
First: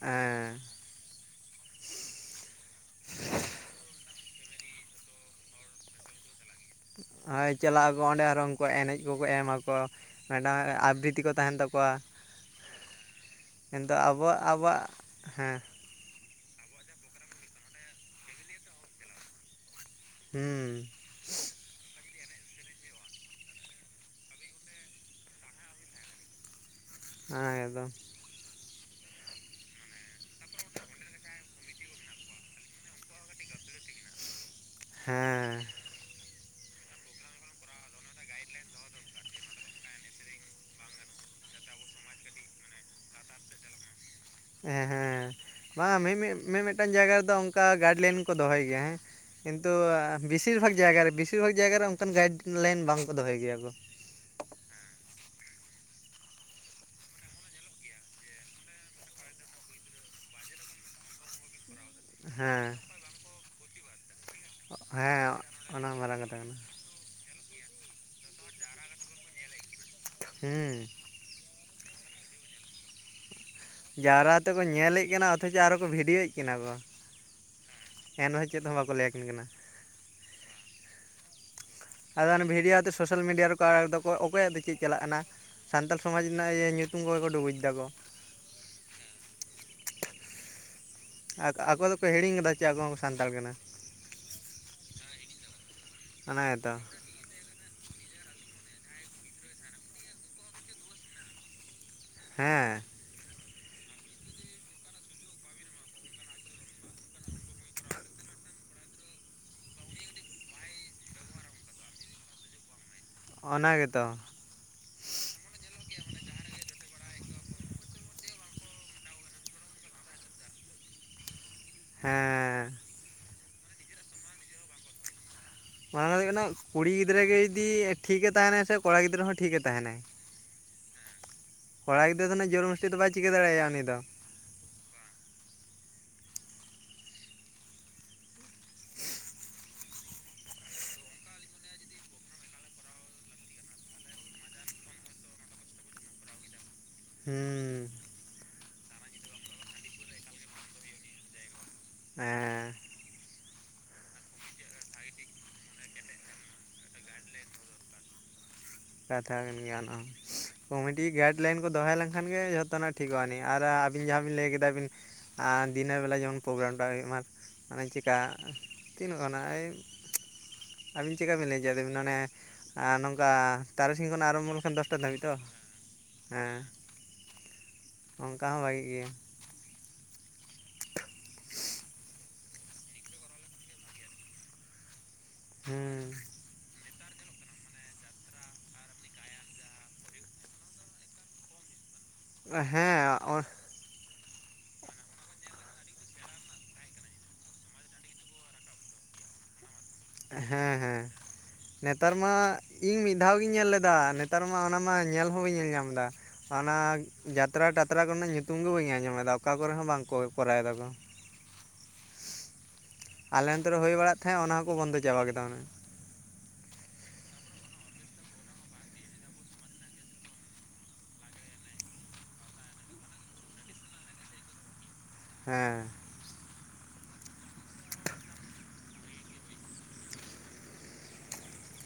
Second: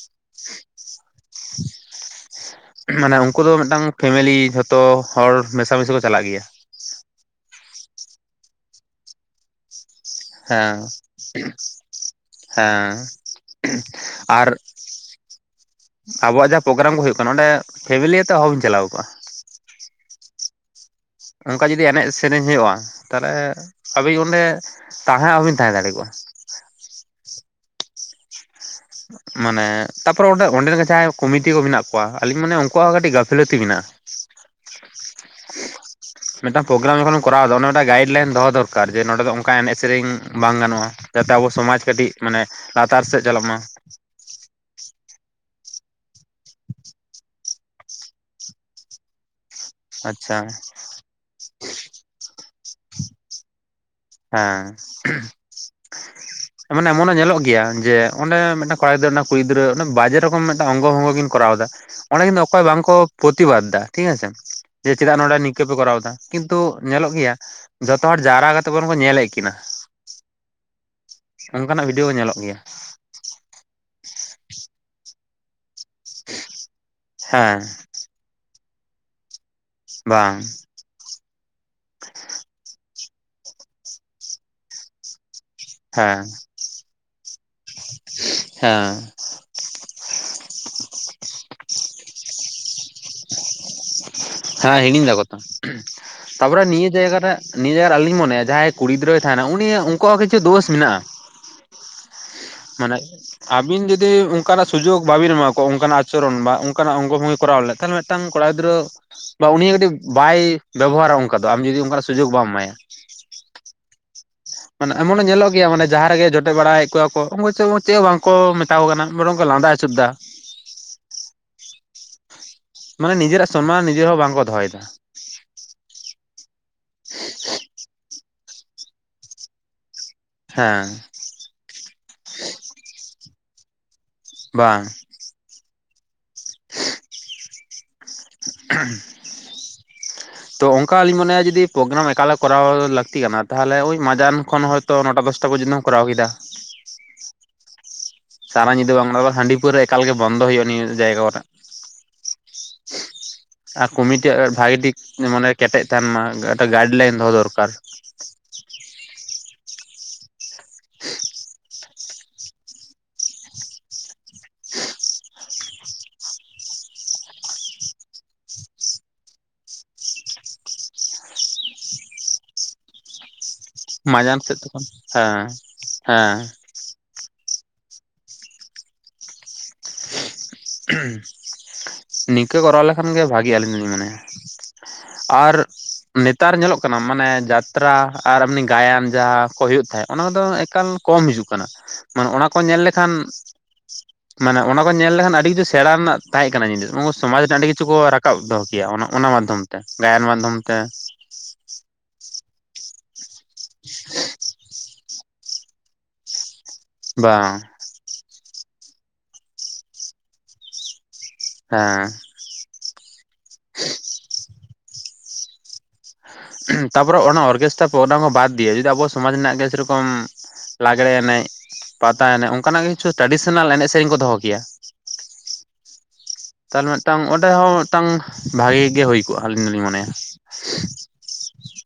ᱦᱮᱸ, *inaudible* ᱢᱟᱱᱮ ᱩᱱᱠᱩ ᱫᱚ ᱢᱤᱫᱴᱟᱝ ᱯᱷᱮᱢᱮᱞᱤ ᱡᱷᱚᱛᱚ ᱦᱚᱲ ᱢᱮᱥᱟᱢᱤᱥᱤ ᱠᱚ ᱪᱟᱞᱟᱜ ᱜᱮᱭᱟ᱾ ᱦᱳᱭ ᱪᱟᱞᱟᱜ ᱟᱠᱚ ᱚᱸᱰᱮ ᱟᱨᱚ ᱩᱝᱠᱩ ᱮᱱᱮᱡ ᱠᱚᱠᱚ ᱮᱢ ᱟᱠᱚ᱾ ᱢᱮᱴᱟᱝ ᱦᱮᱸ ᱟᱵᱨᱤᱛᱤ ᱠᱚ ᱛᱟᱦᱮᱱ ᱛᱟᱠᱚᱣᱟ᱾ ᱦᱮᱸ ᱠᱤᱱᱛᱩ ᱟᱨ ᱟᱵᱚᱣᱟᱜ-ᱟᱵᱚᱣᱟᱜ ᱦᱮᱸ᱾ ᱟᱵᱚᱣᱟᱜ ᱡᱟᱦᱟᱸ ᱯᱳᱜᱨᱟᱢ ᱠᱚ ᱦᱩᱭᱩᱜ ᱠᱟᱱᱟ ᱚᱸᱰᱮ ᱯᱷᱮᱢᱮᱞᱤ ᱟᱛᱮ ᱚᱦᱚ ᱵᱮᱱ ᱪᱟᱞᱟᱣ ᱠᱚᱜᱼᱟ᱾ ᱦᱩᱸ ᱚᱝᱠᱟ ᱡᱩᱫᱤ ᱮᱱᱮᱡ ᱥᱮᱨᱮᱧ ᱦᱩᱭᱩᱜᱼᱟ ᱛᱟᱞᱮ ᱟᱵᱤᱱ ᱚᱸᱰᱮ ᱛᱟᱦᱮᱸ ᱟᱵᱮᱱ ᱛᱟᱦᱮᱸ ᱫᱟᱲᱮ ᱠᱚᱜᱼᱟ᱾ ᱦᱮᱸ ᱟᱫᱚ ᱢᱟᱱᱮ ᱛᱟᱯᱚᱨᱮᱸ ᱚᱸᱰᱮ ᱚᱸᱰᱮᱱ ᱠᱚ ᱡᱟᱦᱟᱸᱭ ᱠᱚᱢᱤᱴᱤ ᱠᱚ ᱢᱮᱱᱟᱜ ᱠᱚᱣᱟ ᱟᱞᱤᱧ ᱢᱟᱱᱮ ᱩᱝᱠᱩᱣᱟᱜ ᱠᱟᱹᱴᱤᱡ ᱜᱟ ᱯᱷᱤᱞᱟᱹᱛᱤ ᱢᱮᱱᱟᱜᱼᱟ, ᱦᱮᱸ ᱢᱤᱫᱴᱟᱝ ᱯᱳᱜᱨᱟᱢ ᱡᱚᱠᱷᱚᱱ ᱠᱚᱨᱟᱣᱫᱟ ᱚᱱᱟ ᱢᱤᱫᱴᱟᱝ ᱜᱟᱭᱤᱰ ᱞᱟᱭᱤᱱ ᱫᱚᱦᱚ ᱫᱚᱨᱠᱟᱨ ᱡᱮ ᱱᱚᱸᱰᱮ ᱫᱚ ᱚᱝ ᱠᱟ ᱮᱱᱮᱡ ᱥᱮᱨᱮᱧ ᱵᱟᱝ ᱜᱟᱱᱚᱜᱼᱟ, ᱡᱟᱛᱮ ᱟᱵᱚ ᱥᱚᱢᱟᱡ ᱠᱟᱹᱴᱤᱡ ᱢᱟᱱᱮ ᱞᱟᱛᱟᱨ ᱥᱮᱜ ᱪᱟᱞᱟᱜ ᱢᱟ᱾ *inaudible* ᱦᱮᱸ ᱦᱮᱸ ᱵᱟᱝᱟ ᱢᱤᱢᱤᱜ ᱢᱤ-ᱢᱤᱫᱴᱟᱝ ᱡᱟᱭᱜᱟ ᱨᱮᱫᱚ ᱚᱝᱠᱟ ᱜᱟᱭᱤᱰ ᱞᱟᱭᱤᱱ ᱠᱚ ᱫᱚᱦᱚᱭ ᱜᱮᱭᱟ ᱦᱮᱸ᱾ ᱠᱤᱱᱛᱩ ᱟᱪᱪᱷᱟ ᱵᱮᱥᱤᱨ ᱵᱷᱟᱜᱽ ᱡᱟᱭᱜᱟ ᱨᱮ ᱵᱮᱥᱤᱨ ᱵᱷᱟᱜ ᱡᱟᱭᱜᱟ ᱨᱮ ᱚᱝᱠᱟᱱ ᱜᱟᱭᱤᱰ ᱞᱟᱭᱤᱱ ᱵᱟᱝ ᱠᱚ ᱫᱚᱦᱚᱭ ᱜᱮᱭᱟ ᱠᱚ᱾ ᱦᱮᱸ ᱮᱢᱚᱱ ᱮᱢᱚᱱᱮ ᱧᱮᱞᱚᱜ ᱜᱮᱭᱟ ᱡᱮ ᱚᱸᱰᱮ ᱢᱤᱫᱴᱟᱝ ᱠᱚᱲᱟᱜᱤᱫᱽᱨᱟᱹ *inaudible* ᱠᱩᱲᱤ ᱜᱤᱫᱽᱨᱟᱹ ᱵᱟᱡᱮ ᱨᱚᱠᱚᱢ ᱢᱤᱫᱴᱟᱝ ᱚᱝᱜᱚ ᱵᱚᱝᱜᱚ ᱠᱤᱱ ᱠᱚᱨᱟᱣᱫᱟ ᱚᱸᱰᱮ ᱠᱤᱱᱛᱩ ᱚᱠᱚᱭ ᱦᱮᱸ ᱵᱟᱝᱠᱚ ᱯᱚᱛᱤᱵᱟᱫᱽ ᱫᱟ ᱴᱷᱤᱠ ᱟᱪᱷᱮ᱾ ᱡᱮ ᱪᱮᱫᱟᱜ ᱱᱚᱸᱰᱮ ᱦᱮᱸ ᱱᱤᱝᱤᱠᱟᱹᱯᱮ ᱚᱱᱟ ᱦᱚᱸ ᱠᱚᱨᱟᱣᱫᱟ ᱢᱟᱨᱟᱝ ᱠᱟᱛᱷᱟ ᱠᱟᱱᱟ ᱠᱤᱱᱛᱩ ᱧᱮᱞᱚᱜ ᱜᱮᱭᱟ ᱡᱷᱚᱛᱚ ᱦᱚᱲ ᱡᱟᱣᱨᱟ ᱠᱟᱛᱮᱜ ᱵᱚᱨᱚᱝ ᱠᱚ ᱧᱮᱞᱮᱜ ᱠᱤᱱᱟ᱾ ᱦᱩᱸ ᱚᱝᱠᱟᱱᱟᱜ ᱵᱷᱤᱰᱭᱳ ᱦᱚᱸ ᱧᱮᱞᱚᱜ ᱜᱮᱭᱟ᱾ ᱡᱟᱣᱨᱟ ᱟᱛᱮ ᱠᱚ ᱧᱮᱞᱮᱜ ᱠᱤᱱᱟ ᱚᱛᱷᱚᱪᱚ ᱟᱨᱦᱚᱸ ᱠᱚ ᱵᱷᱤᱰᱭᱳᱭᱮᱜ ᱠᱤᱱᱟ ᱠᱚ᱾ ᱦᱮᱸ ᱮᱱ ᱨᱮᱦᱚᱸ ᱪᱮᱫ ᱦᱚᱸ ᱵᱟᱠᱚ ᱞᱟᱹᱭ ᱟᱹᱠᱤᱱ ᱠᱟᱱᱟ᱾ ᱵᱟᱝ᱾ ᱟᱫᱚ ᱚᱱᱮ ᱵᱷᱤᱰᱭᱳ ᱟᱛᱮ ᱥᱳᱥᱟᱞ ᱢᱤᱰᱤᱭᱟ ᱨᱮᱠᱚ ᱟᱲᱟᱜ ᱫᱚᱠᱚ ᱚᱠᱚᱭᱟᱜ ᱫᱚ ᱪᱮᱜ ᱪᱟᱞᱟᱜ ᱠᱟᱱᱟ᱾ ᱥᱟᱱᱛᱟᱞ ᱥᱚᱢᱟᱡᱽ ᱦᱮᱸ ᱱᱟᱜ ᱤᱭᱟᱹ ᱧᱩᱛᱩᱢ ᱠᱚ ᱜᱮᱠᱚ ᱰᱩᱵᱩᱡ ᱫᱟᱠᱚ᱾ ᱦᱮᱸ ᱟᱠ ᱟᱠᱚ ᱫᱚᱠᱚ ᱦᱤᱲᱤᱧ ᱠᱟᱫᱟ ᱪᱮ ᱟᱠᱚ ᱦᱚᱸ ᱠᱚ ᱥᱟᱱᱛᱟᱞ ᱠᱟᱱᱟ᱾ ᱦᱮᱸ ᱦᱤᱲᱤᱧ ᱫᱟ ᱠᱚ ᱛᱚ, ᱚᱱᱟ ᱛᱟᱯᱚᱨᱮ ᱜᱮᱛᱚ ᱱᱤᱭᱟᱹ ᱡᱟᱭᱜᱟ ᱨᱮ ᱱᱤᱭᱟᱹ ᱡᱟᱨ ᱟᱞᱤᱧ ᱢᱚᱱᱮᱭᱟ ᱡᱟᱦᱟᱸᱭ ᱠᱩᱲᱤ ᱜᱤᱫᱽᱨᱟᱹᱭ ᱛᱟᱦᱮᱱᱟ ᱩᱱᱤ ᱩᱝᱠᱩᱣᱟᱜ ᱦᱚᱸ ᱠᱤᱪᱷᱩ ᱫᱳᱥ ᱢᱮᱱᱟᱜᱼᱟ᱾ ᱦᱮᱸ ᱢᱟᱱᱮ ᱟᱹᱵᱤᱱ ᱡᱩᱫᱤ ᱚᱝᱠᱟᱱᱟᱜ ᱥᱩᱡᱳᱜᱽ ᱵᱟᱵᱤᱱ ᱮᱢᱟ ᱠᱚᱣᱟ ᱚᱝᱠᱟᱱᱟᱜ ᱟᱪᱚᱨᱚᱱ ᱵᱟᱝ ᱚᱱᱠᱟᱱᱟᱜ ᱚᱝᱜᱚ ᱵᱚᱝᱜᱮ ᱠᱚᱨᱟᱣ *unintelligible* ᱴᱟᱝ ᱠᱚᱲᱟ ᱜᱤᱫᱽᱨᱟᱹ ᱵᱟ ᱩᱱᱤ ᱠᱟᱹᱴᱤᱡ ᱵᱟᱭ ᱵᱮᱵᱚᱦᱟᱨᱟ ᱚᱝᱠᱟ ᱫᱚ ᱟᱢ ᱡᱩᱫᱤ ᱚᱝᱠᱟᱱᱟᱜ ᱥᱩᱡᱳᱜᱽ ᱵᱟᱢ ᱮᱢᱟᱭᱟ᱾ ᱚᱱᱟ ᱜᱮᱛᱚ᱾ ᱢᱟᱱᱮ ᱮᱢᱚᱱᱮ ᱧᱮᱞᱚᱜ ᱜᱮᱭᱟ ᱢᱟᱱᱮ ᱡᱟᱦᱟᱸ ᱨᱮᱜᱮ ᱡᱚᱴᱮᱜ ᱵᱟᱲᱟᱭᱮᱜ ᱠᱚᱣᱟ ᱠᱚ ᱩᱝᱠᱩ ᱪᱮᱜ ᱦᱚᱸ ᱵᱟᱝᱠᱚ ᱢᱮ ᱛᱟᱣ ᱠᱚ ᱠᱟᱱᱟ ᱵᱚᱨᱚᱝ ᱠᱚ ᱞᱟᱸᱫᱟ ᱟᱹᱪᱩᱨᱫᱟ᱾ ᱦᱮᱸ ᱢᱟᱱᱮ ᱱᱤᱡᱮᱨᱟᱜ ᱥᱚᱱᱢᱟᱱ ᱱᱤᱡᱮᱨ ᱦᱚᱸ ᱵᱟᱝᱠᱚ ᱫᱚᱦᱚᱭᱫᱟ᱾ *unintelligible* ᱠᱩᱲᱤ ᱜᱤᱫᱽᱨᱟᱹ ᱜᱮ ᱡᱩᱫᱤ ᱴᱷᱤᱜᱮ ᱛᱟᱦᱮᱱᱟᱭ ᱥᱮ ᱠᱚᱲᱟ ᱜᱤᱫᱽᱨᱟᱹ ᱦᱚᱸ ᱴᱷᱤᱜᱮ ᱛᱟᱦᱮᱱᱟᱭ᱾ ᱦᱮᱸ ᱠᱚᱲᱟ ᱜᱤᱫᱽᱨᱟᱹ ᱫᱚ ᱱᱟᱦᱟᱜ ᱡᱚᱨ ᱢᱳᱥᱛᱤ ᱫᱚ ᱵᱟᱭ ᱪᱤᱠᱟᱹ ᱫᱟᱲᱮᱭᱟ ᱩᱱᱤ ᱫᱚ᱾ ᱵᱟᱝ᱾ *inaudible* *unintelligible* ᱛᱚ ᱚᱝᱠᱟ ᱟᱹᱞᱤᱧ ᱢᱚᱱᱮᱭᱟ ᱡᱩᱫᱤ ᱯᱨᱳᱜᱨᱟᱢ ᱮᱠᱟᱞ ᱠᱚᱨᱟᱣ ᱞᱟᱹᱠᱛᱤ ᱠᱟᱱᱟ ᱛᱟᱦᱚᱞᱮ ᱳᱸᱭ ᱢᱟᱡᱟᱱ ᱠᱷᱚᱱ ᱦᱚᱭ ᱛᱚ ᱱᱚᱴᱟ ᱫᱚᱥ ᱴᱟ ᱯᱚᱨᱡᱚᱱᱚᱛᱚᱢ ᱠᱚᱨᱟᱣ ᱠᱮᱫᱟ᱾ ᱦᱩᱸ, ᱥᱟᱨᱟ ᱧᱤᱫᱟᱹ ᱵᱟᱝ ᱫᱚᱦᱚ ᱦᱟᱺᱰᱤ ᱯᱩᱣᱨᱟᱹ ᱮᱠᱟᱞ ᱜᱮ ᱵᱚᱱᱫᱚ ᱦᱩᱭᱩᱜᱼᱟ ᱱᱤᱭᱟᱹ ᱡᱟᱭᱜᱟ ᱠᱚᱨᱮ᱾ ᱮᱸᱻ ᱟᱨ ᱠᱚᱢᱤᱴᱤᱭᱟᱜ ᱵᱷᱟᱜᱮ ᱴᱷᱤᱠ ᱢᱚᱱᱮ ᱠᱮᱴᱮᱡ ᱛᱟᱦᱮᱸᱱ ᱢᱟ ᱜᱟ ᱜᱟᱭᱤᱰ ᱞᱟᱭᱤᱱ ᱫᱚᱦᱚ ᱫᱚᱨᱠᱟᱨ᱾ ᱠᱟᱛᱷᱟ ᱠᱟᱱ ᱜᱮᱭᱟ ᱚᱱᱟ ᱦᱚᱸ ᱠᱚᱢᱤᱴᱤ ᱜᱟᱭᱤᱰ ᱞᱟᱭᱤᱱ ᱠᱚ ᱫᱚᱦᱚᱭ ᱞᱮᱱᱠᱷᱟᱱ ᱜᱮ ᱡᱷᱚᱛᱚᱱᱟᱜ ᱴᱷᱤᱠᱚ ᱟᱹᱱᱤᱡ ᱟᱨ ᱟᱹᱵᱤᱱ ᱡᱟᱦᱟᱸ ᱵᱤᱱ ᱞᱟᱹᱭ ᱠᱮᱫᱟ ᱵᱤᱱ, ᱟᱨ ᱫᱤᱱᱮ ᱵᱮᱞᱟ ᱡᱮᱢᱚᱱ ᱯᱨᱳᱜᱨᱟᱢ ᱴᱟᱜ ᱦᱳᱭᱳᱜ ᱢᱟ᱾ ᱢᱟᱱᱮ ᱪᱤᱠᱟ ᱛᱤᱱ ᱠᱷᱚᱱᱟᱜ ᱟᱭᱩᱵᱽ, ᱟᱹᱵᱤᱱ ᱪᱤᱠᱟ ᱵᱤᱱ ᱞᱟᱹᱭ ᱠᱮᱭᱟ ᱫᱟᱹᱵᱤᱱ ᱚᱱᱮ ᱟ ᱱᱚᱝᱠᱟ᱾ ᱛᱟᱨᱟᱥᱤᱧ ᱠᱷᱚᱱᱟᱜ ᱢᱟᱡᱟᱱ ᱟᱨᱟᱢᱵᱷᱚ ᱥᱮᱫ ᱞᱮᱠᱷᱟᱱ ᱛᱚᱠᱷᱚᱱ ᱫᱚᱥᱴᱟ ᱫᱷᱟᱹᱵᱤᱡ ᱛᱚ ᱦᱮᱸ ᱦᱮᱸ᱾ ᱚᱝᱠᱟ ᱦᱚᱸ ᱵᱷᱟᱜᱮ ᱜᱮᱭᱟ᱾ ᱱᱤᱝᱠᱟᱹ ᱠᱚᱨᱟᱣ ᱞᱮᱠᱷᱟᱱ ᱜᱮ ᱵᱷᱟᱜᱤ-ᱟ ᱟᱹᱞᱤᱧ ᱫᱚᱞᱤᱧ ᱢᱚᱱᱮᱭᱟ᱾ ᱟᱨ ᱦᱩᱸ ᱱᱮᱛᱟᱨ ᱧᱮᱞᱚᱜ ᱠᱟᱱᱟ ᱢᱟᱱᱮ ᱡᱟᱛᱨᱟ ᱟᱨ ᱮᱢᱱᱤ ᱜᱟᱭᱟᱱ ᱡᱟᱦᱟᱸ ᱠᱚ ᱦᱩᱭᱩᱜ ᱛᱟᱦᱮᱸ ᱚᱱᱟ ᱠᱚᱫᱚ ᱮᱠᱟᱞ ᱠᱚᱢ ᱦᱤᱡᱩᱜ ᱠᱟᱱᱟ᱾ ᱢᱟᱱᱮ ᱚᱱᱟ ᱠᱚ ᱧᱮᱞ ᱞᱮᱠᱷᱟᱱ, ᱦᱮᱸ ᱢᱟᱱᱮ ᱚᱱᱟ ᱠᱚ ᱧᱮᱞ ᱞᱮᱠᱷᱟᱱ ᱟᱹᱰᱤ ᱠᱤᱪᱷᱩ ᱥᱮᱬᱟ ᱨᱮᱱᱟᱜ ᱛᱟᱦᱮᱸ ᱠᱟᱱᱟ ᱧᱤᱫᱟᱹ ᱫᱚ ᱚᱢᱚ ᱥᱚᱢᱟᱡᱽ ᱨᱮ ᱟᱹᱰᱤ ᱠᱤᱪᱷᱩ ᱠᱚ ᱨᱟᱠᱟᱵ ᱫᱚᱦᱚ ᱠᱮᱭᱟ ᱚᱱᱟ ᱚᱱᱟ ᱢᱟᱫᱽᱫᱷᱚᱢ *unintelligible* ᱦᱮᱸ ᱛᱮ ᱦᱮᱸ ᱱᱮᱛᱟᱨ ᱢᱟ ᱤᱸᱜ ᱢᱤᱫ ᱫᱷᱟᱣ ᱜᱤᱧ ᱧᱮᱞ ᱞᱮᱫᱟ᱾ ᱱᱮᱛᱟᱨ ᱢᱟ ᱚᱱᱟ ᱢᱟ ᱧᱮᱞ ᱦᱚᱸ ᱵᱟᱹᱧ ᱧᱮᱞ ᱧᱟᱢ ᱫᱟ ᱚᱱᱟ ᱵᱟᱝ ᱡᱟᱛᱨᱟ ᱴᱟ ᱛᱟᱨᱟ ᱠᱚᱨᱮᱱᱟᱜ ᱧᱩᱛᱩᱢ ᱜᱮ ᱵᱟᱹᱧ ᱟᱸᱡᱚᱢ ᱮᱫᱟ ᱚᱠᱟ ᱠᱚᱨᱮ ᱦᱚᱸ ᱵᱟᱝᱠᱚ ᱠᱚᱨᱟᱣ ᱮᱫᱟᱠᱚ᱾ ᱦᱮᱸ᱾ ᱟᱞᱮ ᱱᱚᱱᱛᱮ ᱨᱮ ᱦᱳᱭ ᱵᱟᱲᱟᱜ ᱛᱟᱦᱮᱸ ᱚᱱᱟ ᱦᱚᱸᱠᱚ ᱵᱚᱱᱫᱚ ᱪᱟᱵᱟ ᱠᱮᱫᱟ ᱚᱱᱮ᱾ ᱛᱟᱯᱚᱨᱮ ᱚᱱᱟ ᱚᱨᱠᱮᱥᱴᱟ ᱯᱳᱨᱜᱨᱟᱢ ᱠᱚ ᱵᱟᱫᱽ ᱫᱤᱭᱮ ᱡᱩᱫᱮ ᱟᱵᱚ ᱥᱚᱢᱟᱡᱽ ᱨᱮᱱᱟᱜ ᱜᱮ ᱥᱮ ᱨᱚᱠᱚᱢ ᱞᱟᱜᱽᱲᱮ ᱮᱱᱮᱡ, ᱯᱟᱛᱟ ᱮᱱᱮᱡ ᱚᱱᱠᱟᱱᱟᱜ ᱠᱤᱪᱷᱩ ᱴᱨᱟᱰᱤᱥᱚᱱᱟᱞ ᱮᱱᱮᱡ ᱥᱮᱨᱤᱧ ᱠᱚ ᱫᱚᱦᱚ ᱠᱮᱭᱟ᱾ ᱦᱮᱸ᱾ ᱛᱟᱦᱞᱮ ᱢᱤᱫᱽᱴᱟᱝ ᱚᱸᱰᱮ ᱦᱚᱸ ᱢᱤᱫᱽᱴᱟᱝ ᱵᱷᱟᱜᱮ ᱜᱮ ᱦᱳᱭ ᱠᱚᱜᱼᱟ ᱟᱹᱞᱤᱧ ᱫᱚᱞᱤᱧ ᱢᱚᱱᱮᱭᱟ᱾ *unintelligible*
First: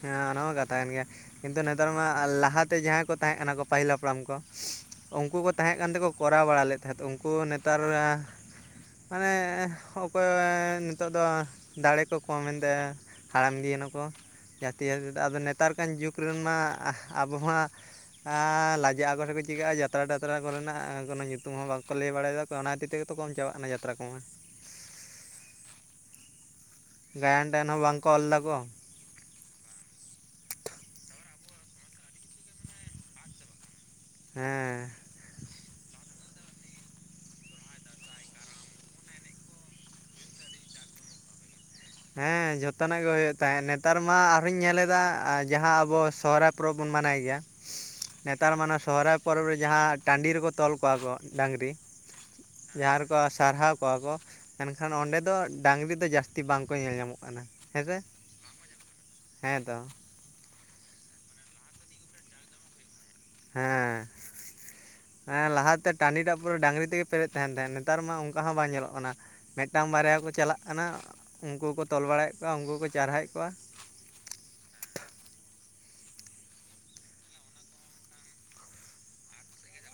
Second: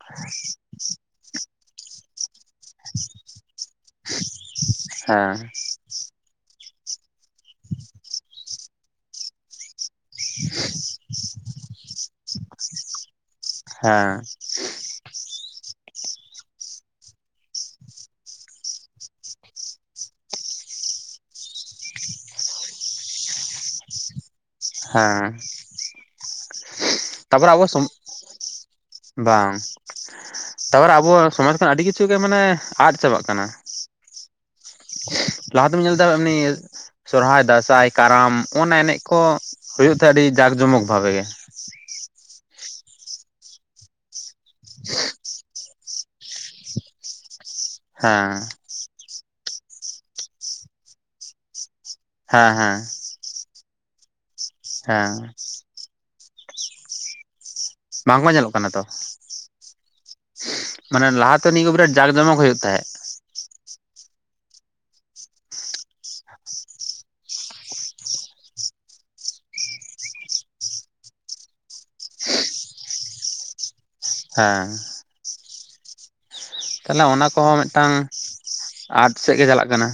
ᱦᱮᱸ ᱚᱱᱟ ᱦᱚᱸ ᱠᱟᱛᱷᱟ ᱠᱟᱱ ᱜᱮᱭᱟ ᱠᱤᱱᱛᱩ ᱱᱮᱛᱟᱨ ᱢᱟ ᱞᱟᱦᱟᱛᱮ ᱡᱟᱦᱟᱸ ᱠᱚ ᱛᱟᱦᱮᱸ ᱠᱟᱱᱟ ᱠᱚ, ᱯᱟᱹᱦᱤᱞ ᱦᱟᱯᱲᱟᱢ ᱠᱚ ᱦᱮᱸ ᱩᱝᱠᱩ ᱠᱚ ᱛᱟᱦᱮᱸ ᱠᱟᱱ ᱛᱮᱠᱚ ᱠᱚᱨᱟᱣ ᱵᱟᱲᱟ ᱞᱮᱫᱽ᱾ ᱦᱮᱴ ᱩᱱᱠᱩ ᱦᱚᱸ ᱱᱮᱛᱟᱨ ᱢᱟᱱᱮ ᱚᱠᱚᱭ ᱱᱤᱛᱚᱜ ᱫᱚ ᱫᱟᱲᱮ ᱠᱚ ᱠᱚᱢᱮᱱ ᱛᱟᱭᱟ ᱦᱟᱲᱟᱢ ᱤᱫᱤᱭᱮ ᱱᱟᱠᱚ᱾ ᱦᱮᱸ ᱡᱟᱹᱛᱤᱭᱚ ᱟᱫᱚ ᱱᱮᱛᱟᱨ ᱠᱟᱱ ᱡᱩᱜᱽ ᱨᱮᱱ ᱢᱟ ᱟᱵᱚ ᱦᱚ ᱦᱟᱸ᱾ ᱟᱻᱞᱟᱡᱟᱜ ᱟᱠᱚ ᱥᱮᱠᱚ ᱪᱤᱠᱟᱹᱜᱼᱟ ᱡᱟᱛᱨᱟ ᱴᱟᱛᱨᱟ ᱠᱚᱨᱮᱱᱟᱜ ᱠᱳᱱᱳ ᱧᱩᱛᱩᱢ ᱦᱚᱸ ᱵᱟᱝᱠᱚ ᱞᱟᱹᱭ ᱵᱟᱲᱟᱭᱮᱫᱟ᱾ ᱚᱱᱟ ᱠᱷᱟᱹᱛᱤᱨ ᱛᱮᱜᱮ ᱛᱚ ᱠᱚᱢ ᱪᱟᱵᱟᱜ ᱠᱟᱱᱟ ᱡᱟᱛᱨᱟ ᱠᱚᱢᱟ᱾ ᱦᱮᱸ᱾ ᱜᱟᱭᱟᱱ ᱛᱟᱯᱚᱨᱮ ᱟᱵᱚ ᱴᱟᱭᱟᱱ ᱦᱚᱸ ᱥᱚᱢ ᱵᱟᱝ ᱠᱚ ᱚᱞ ᱫᱟᱠᱚ᱾ ᱵᱟᱝ, ᱛᱟᱯᱚᱨᱮ ᱟᱵᱚ ᱥᱚᱢᱟᱡᱽ ᱠᱷᱚᱱᱟ ᱟᱹᱰᱤ ᱠᱤᱪᱷᱩ ᱜᱮ ᱢᱟᱱᱮ ᱟᱫᱽ ᱪᱟᱵᱟᱜ ᱠᱟᱱᱟ᱾ ᱦᱮᱸ ᱞᱟᱦᱟ ᱛᱮᱢ ᱧᱮᱞᱫᱟ ᱮᱢᱱᱤ᱾ ᱥᱚᱨᱦᱟᱭ, ᱫᱟᱸᱥᱟᱭ, ᱠᱟᱨᱟᱢ ᱚᱱᱱᱟ ᱮᱱᱮᱡ ᱠᱚ ᱦᱩᱭᱩᱜ ᱛᱮ ᱟᱹᱰᱤ ᱡᱟᱜ ᱡᱚᱢᱚᱠ ᱵᱷᱟᱜᱮ ᱜᱮ᱾ ᱦᱮᱸ ᱡᱚᱛᱚᱱᱟᱜ ᱜᱮ ᱦᱩᱭᱩᱜ ᱛᱟᱦᱮᱸᱫ ᱱᱮᱛᱟᱨ ᱢᱟ ᱟᱨᱦᱚᱸᱧ ᱧᱮᱞᱮᱫᱟ ᱡᱟᱦᱟᱸ ᱟᱵᱚ ᱥᱚᱦᱚᱨᱟᱭ ᱯᱚᱨᱚᱵᱽ ᱵᱚᱱ ᱢᱟᱱᱟᱭ ᱜᱮᱭᱟ᱾ ᱦᱮᱸ ᱱᱮᱛᱟᱨ ᱢᱟᱱᱟ ᱥᱚᱦᱨᱟᱭ ᱯᱚᱨᱚᱵᱽ ᱨᱮ ᱡᱟᱦᱟᱸ ᱴᱟᱺᱰᱤ ᱨᱮᱠᱚ ᱛᱚᱞ ᱠᱚᱣᱟ ᱠᱚ ᱰᱟᱝᱨᱤ ᱦᱮᱸ ᱦᱮᱸ ᱡᱟᱦᱟᱸ ᱠᱚᱣᱟ ᱥᱟᱨᱦᱟᱣ ᱠᱚᱣᱟ ᱠᱚ ᱮᱱᱠᱷᱟᱱ ᱦᱮᱸ ᱚᱸᱰᱮ ᱫᱚ ᱰᱟᱹᱝᱨᱤ ᱫᱚ ᱡᱟᱹᱥᱛᱤ ᱵᱟᱝ ᱠᱚ ᱧᱮᱞ ᱧᱟᱢᱚᱜ ᱠᱟᱱᱟ᱾ ᱦᱮᱸᱥᱮ ᱵᱟᱝᱠᱚ ᱧᱮᱞᱚᱜ ᱠᱟᱱᱟ ᱛᱚ᱾ ᱦᱮᱸ ᱛᱚ ᱢᱟᱱᱮ ᱞᱟᱦᱟᱛᱮ ᱱᱤᱭᱟᱹ *unintelligible* ᱨᱮ ᱡᱟᱠ ᱡᱚᱢᱚᱠ ᱦᱳᱭᱳᱜ ᱛᱟᱦᱮᱸᱜ᱾ ᱦᱮᱸ *unintelligible* ᱦᱮᱸ ᱞᱟᱦᱟᱛᱮ ᱴᱟᱺᱰᱤ ᱴᱟᱜ ᱯᱩᱨᱟᱹ ᱰᱟᱝᱨᱤ ᱛᱮᱜᱮ ᱯᱮᱨᱮᱫ ᱛᱟᱦᱮᱱ ᱛᱟᱦᱮᱸᱫ, ᱱᱮᱛᱟᱨ ᱢᱟ ᱚᱝᱠᱟ ᱦᱚᱸ ᱵᱟᱝ ᱧᱮᱞᱚᱜ ᱠᱟᱱᱟ᱾ ᱢᱮᱜᱴᱟᱝ ᱵᱟᱨᱭᱟ ᱠᱚ ᱪᱟᱞᱟᱜ ᱠᱟᱱᱟ, ᱩᱱᱠᱩ ᱠᱚ ᱛᱚᱞ ᱵᱟᱲᱟᱭᱮᱫ ᱠᱚᱣᱟ, ᱩᱱᱠᱩ ᱠᱚ ᱪᱟᱨᱦᱟᱭᱮᱜ ᱠᱚᱣᱟ᱾ ᱦᱮᱸ᱾ ᱛᱟᱦᱚᱞᱮ ᱚᱱᱟ ᱠᱚᱦᱚᱸ ᱢᱮᱫᱴᱟᱝ ᱟᱫ ᱥᱮᱫ ᱜᱮ ᱪᱟᱞᱟᱜ ᱠᱟᱱᱟ᱾